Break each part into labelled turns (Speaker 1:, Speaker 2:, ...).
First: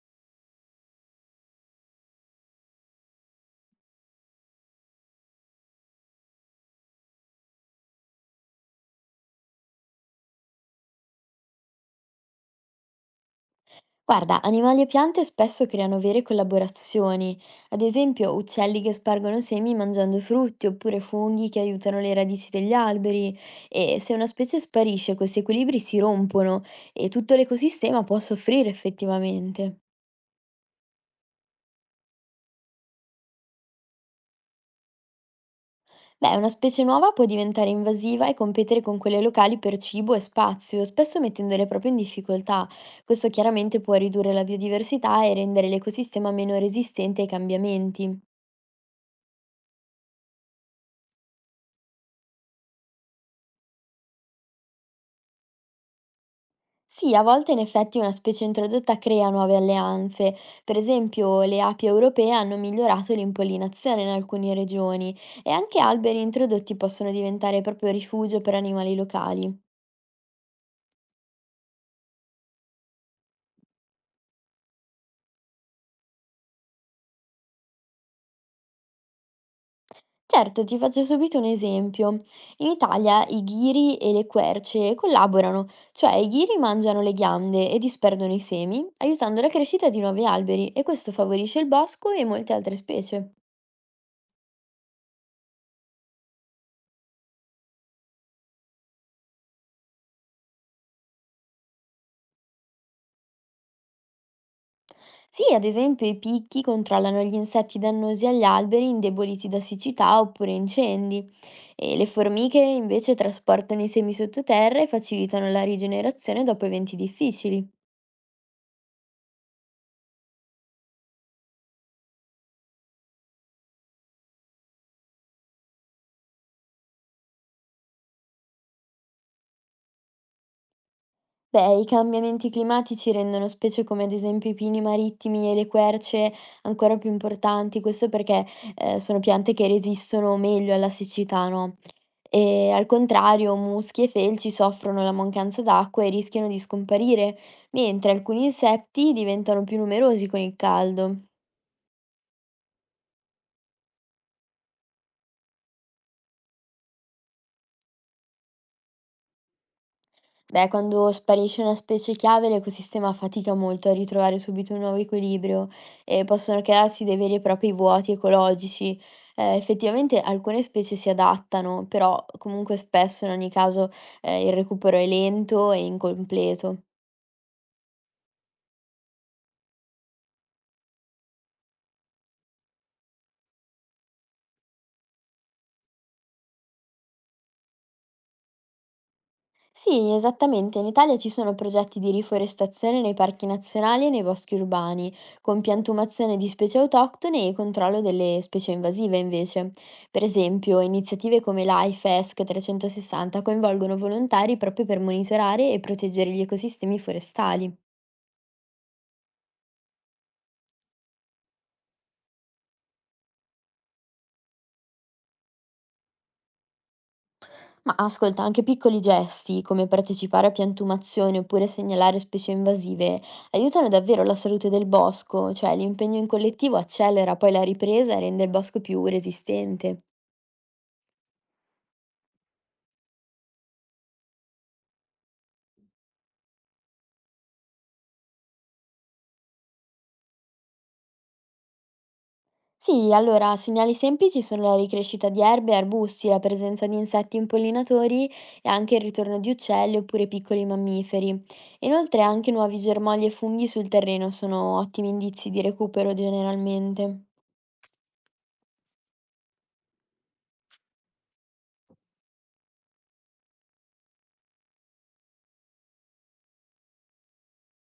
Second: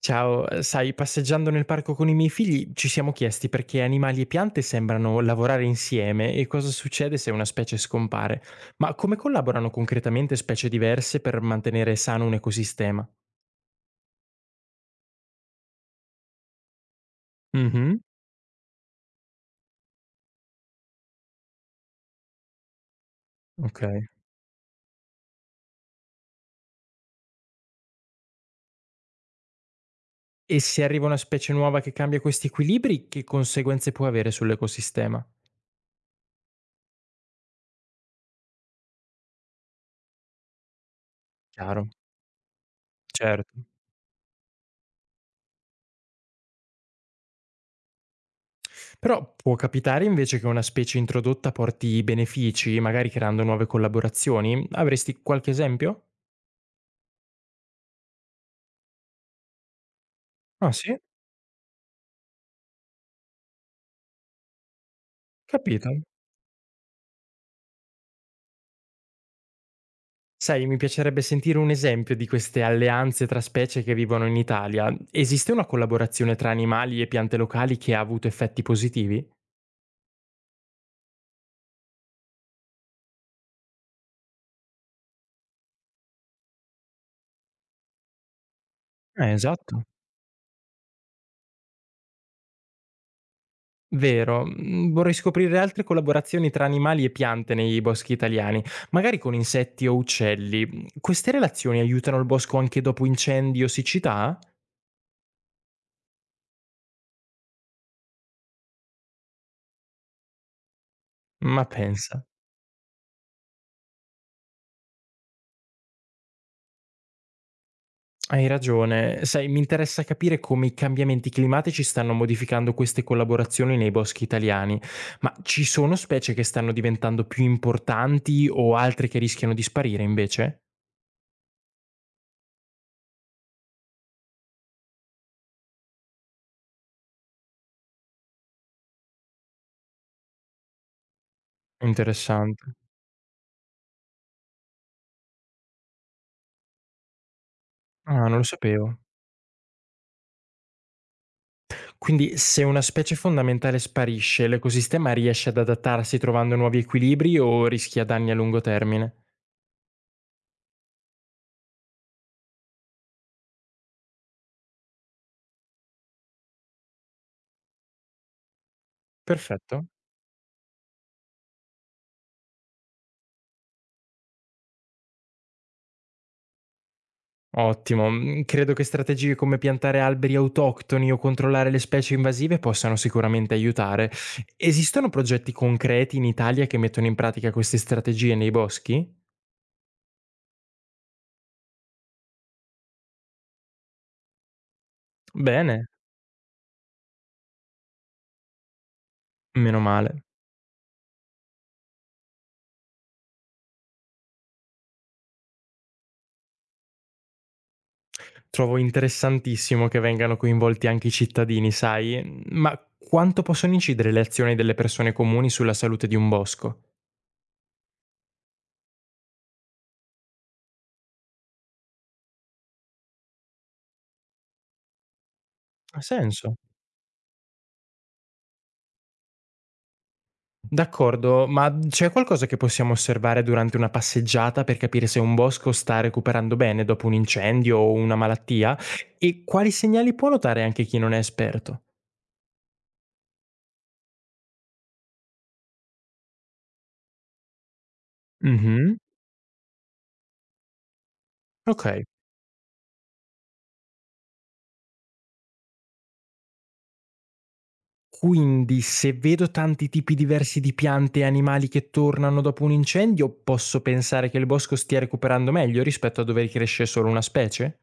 Speaker 1: Ciao, sai, passeggiando nel parco con i miei figli ci siamo chiesti perché animali e piante sembrano lavorare insieme e cosa succede se una specie scompare. Ma come collaborano concretamente specie diverse per mantenere sano un ecosistema?
Speaker 2: Guarda, animali e piante spesso creano vere collaborazioni, ad
Speaker 1: Mhm,
Speaker 2: esempio uccelli che spargono semi mangiando frutti oppure funghi che aiutano le radici degli alberi
Speaker 1: ok.
Speaker 2: e se una specie sparisce questi equilibri si rompono e tutto l'ecosistema può soffrire effettivamente.
Speaker 1: E se arriva una specie nuova che cambia questi equilibri, che conseguenze può avere sull'ecosistema?
Speaker 2: Beh, una specie nuova può diventare invasiva e competere con quelle locali per cibo e spazio, spesso mettendole
Speaker 1: Chiaro,
Speaker 2: proprio in difficoltà. Questo
Speaker 1: certo.
Speaker 2: chiaramente può ridurre la biodiversità e rendere l'ecosistema meno resistente ai cambiamenti.
Speaker 1: Però può capitare invece che una specie introdotta porti benefici, magari creando nuove collaborazioni? Avresti qualche esempio?
Speaker 2: Sì, a volte in effetti una specie introdotta crea nuove alleanze.
Speaker 1: Ah
Speaker 2: Per
Speaker 1: sì?
Speaker 2: esempio, le api europee hanno migliorato l'impollinazione in alcune regioni e anche
Speaker 1: Capito.
Speaker 2: alberi introdotti possono diventare proprio rifugio per animali locali.
Speaker 1: Sai, mi piacerebbe sentire un esempio di queste alleanze tra specie che vivono in Italia. Esiste una collaborazione tra animali e piante locali che ha avuto effetti positivi?
Speaker 2: Certo, ti faccio subito un esempio. In Italia i ghiri e le querce collaborano, cioè i ghiri mangiano le ghiande e disperdono i semi, aiutando la
Speaker 1: Esatto.
Speaker 2: crescita di nuovi alberi e questo favorisce il bosco e molte altre specie.
Speaker 1: Vero, vorrei scoprire altre collaborazioni tra animali e piante nei boschi italiani, magari con insetti o uccelli. Queste relazioni aiutano il bosco anche dopo incendi o siccità?
Speaker 2: Sì, ad esempio i picchi controllano gli insetti dannosi agli alberi indeboliti da siccità oppure incendi
Speaker 1: Ma
Speaker 2: e le
Speaker 1: pensa.
Speaker 2: formiche invece trasportano i semi sottoterra e facilitano la rigenerazione dopo eventi difficili.
Speaker 1: Hai ragione. Sai, mi interessa capire come i cambiamenti climatici stanno modificando queste collaborazioni nei boschi italiani, ma ci sono specie che stanno diventando più importanti o altre che rischiano di sparire invece?
Speaker 2: Beh, i cambiamenti climatici rendono specie come ad esempio i pini marittimi e le querce ancora più importanti, questo perché sono piante che resistono meglio alla siccità, no? E
Speaker 1: Interessante.
Speaker 2: al contrario, muschi e felci soffrono la mancanza d'acqua e rischiano di scomparire, mentre
Speaker 1: Ah, non lo
Speaker 2: alcuni
Speaker 1: sapevo.
Speaker 2: insetti diventano più numerosi con il caldo.
Speaker 1: Quindi se una specie fondamentale sparisce, l'ecosistema riesce ad adattarsi trovando nuovi equilibri o rischia danni a lungo termine?
Speaker 2: Beh, quando sparisce una specie chiave, l'ecosistema fatica molto a ritrovare subito un nuovo equilibrio e possono crearsi dei veri e propri vuoti ecologici.
Speaker 1: Perfetto.
Speaker 2: Effettivamente alcune specie si adattano, però comunque spesso in ogni caso il recupero è lento e incompleto.
Speaker 1: Ottimo. Mhmm, credo che strategie come piantare alberi autoctoni o controllare le specie invasive possano sicuramente aiutare. Esistono progetti concreti in Italia che mettono in pratica queste strategie nei boschi?
Speaker 2: Sì, esattamente. In Italia ci sono progetti di riforestazione nei parchi nazionali e nei boschi urbani, con
Speaker 1: Bene,
Speaker 2: piantumazione di specie autoctone e controllo delle specie invasive invece.
Speaker 1: meno
Speaker 2: Per
Speaker 1: male.
Speaker 2: esempio, iniziative come l'AIFE ESC 360 coinvolgono volontari proprio per monitorare e proteggere gli ecosistemi forestali.
Speaker 1: Trovo interessantissimo che vengano coinvolti anche i cittadini, sai, mhmm, ma quanto possono incidere le azioni delle persone comuni sulla salute di un bosco?
Speaker 2: Ma ascolta, anche piccoli gesti, come partecipare a piantumazioni oppure segnalare specie invasive, aiutano davvero la salute del bosco, cioè
Speaker 1: Ha
Speaker 2: l'impegno in
Speaker 1: senso.
Speaker 2: collettivo accelera poi la ripresa e rende il bosco più resistente.
Speaker 1: D'accordo, ma c'è qualcosa che possiamo osservare durante una passeggiata per capire se un bosco sta recuperando bene dopo un incendio o una malattia? E quali segnali può notare anche chi non è esperto?
Speaker 2: Sì, allora, segnali semplici sono la ricrescita di erbe e arbusti, la presenza di insetti impollinatori e anche
Speaker 1: Mhm,
Speaker 2: il ritorno di uccelli oppure piccoli mammiferi.
Speaker 1: ok.
Speaker 2: Inoltre anche nuovi germogli e funghi sul terreno sono ottimi indizi di recupero generalmente.
Speaker 1: Quindi se vedo tanti tipi diversi di piante e animali che tornano dopo un incendio, posso pensare che il bosco stia recuperando meglio rispetto a dove cresce solo una specie?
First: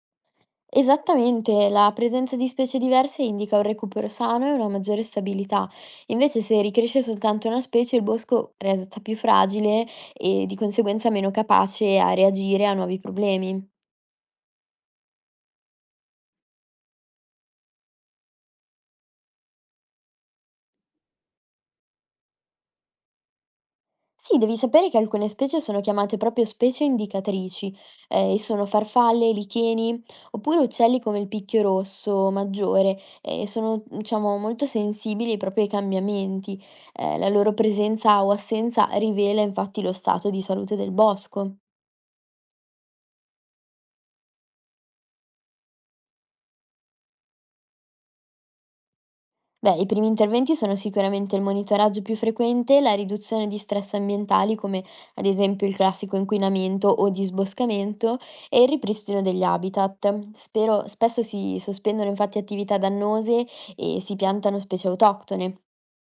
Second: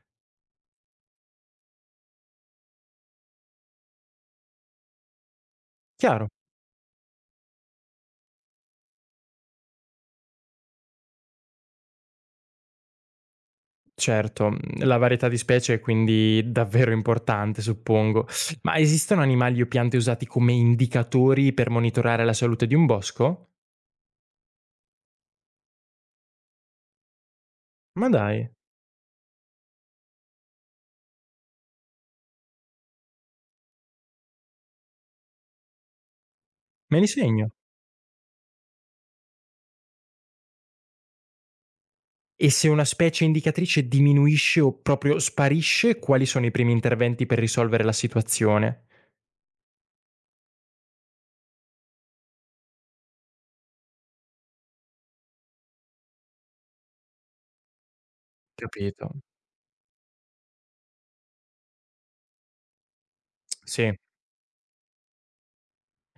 Speaker 2: Esattamente, la presenza di specie diverse indica un recupero sano e una maggiore stabilità.
Speaker 1: Chiaro.
Speaker 2: Invece, se ricresce soltanto una specie, il bosco resta più fragile e di conseguenza meno capace a reagire a nuovi problemi.
Speaker 1: Certo, mhmm, la varietà di specie è quindi davvero importante, suppongo. Ma esistono animali o piante usati come indicatori per monitorare la salute di un bosco?
Speaker 2: Sì, devi sapere che alcune specie sono chiamate proprio specie indicatrici,
Speaker 1: Ma
Speaker 2: e
Speaker 1: dai,
Speaker 2: sono farfalle, licheni, oppure uccelli come il picchio rosso maggiore, e sono, diciamo, molto sensibili proprio ai cambiamenti.
Speaker 1: me li
Speaker 2: La
Speaker 1: segno.
Speaker 2: loro presenza o assenza rivela infatti lo stato di salute del bosco.
Speaker 1: E se una specie indicatrice diminuisce o proprio sparisce, quali sono i primi interventi per risolvere la situazione?
Speaker 2: Beh, i primi interventi sono sicuramente il monitoraggio più frequente, la riduzione di stress ambientali, come ad esempio il classico inquinamento o disboscamento, e il
Speaker 1: Capito.
Speaker 2: ripristino degli habitat. Spesso si sospendono infatti attività dannose
Speaker 1: Sì.
Speaker 2: e si piantano specie autoctone.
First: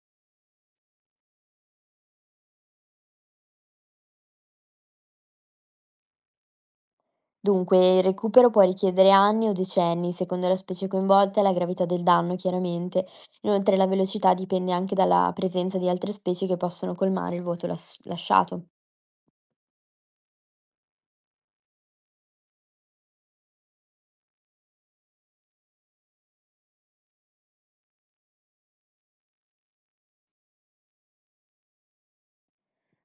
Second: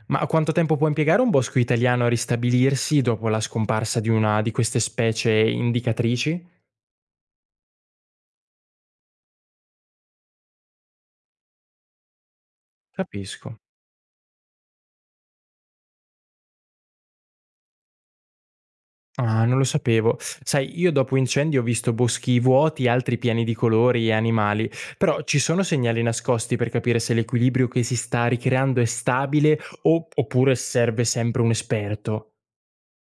Speaker 1: Ma quanto tempo può impiegare un bosco italiano a ristabilirsi dopo la scomparsa di una di queste specie indicatrici?
Speaker 2: Dunque, il recupero può richiedere anni o decenni, secondo la specie coinvolta e la gravità del danno, chiaramente.
Speaker 1: Capisco.
Speaker 2: Inoltre, la velocità dipende anche dalla presenza di altre specie che possono colmare il vuoto lasciato.
Speaker 1: Ah, non lo sapevo. Sai, io dopo incendi ho visto boschi vuoti, altri pieni di colori e animali, però ci sono segnali nascosti per capire se l'equilibrio che si sta ricreando è stabile oppure serve sempre un esperto.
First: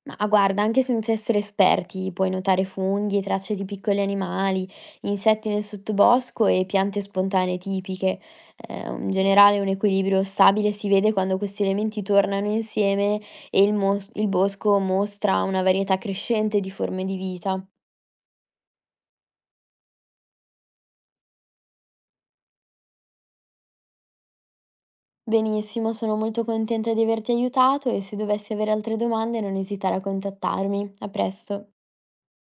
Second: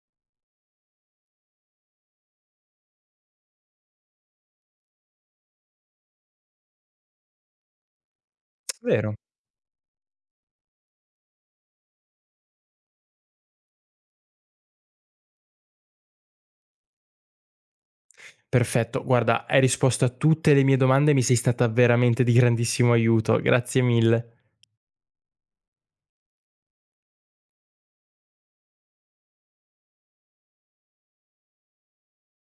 Speaker 2: Ma guarda, anche senza essere esperti, puoi notare funghi, tracce di piccoli animali, insetti nel sottobosco e piante spontanee tipiche. In
Speaker 1: Vero.
Speaker 2: generale, un equilibrio stabile si vede quando questi elementi tornano insieme e il bosco mostra una varietà crescente di forme di vita.
Speaker 1: Perfetto, guarda, hai risposto a tutte le mie domande e mi sei stata veramente di grandissimo aiuto. Grazie mille.
Speaker 2: Benissimo, sono molto contenta di averti aiutato e se dovessi avere altre domande non esitare a contattarmi. A presto.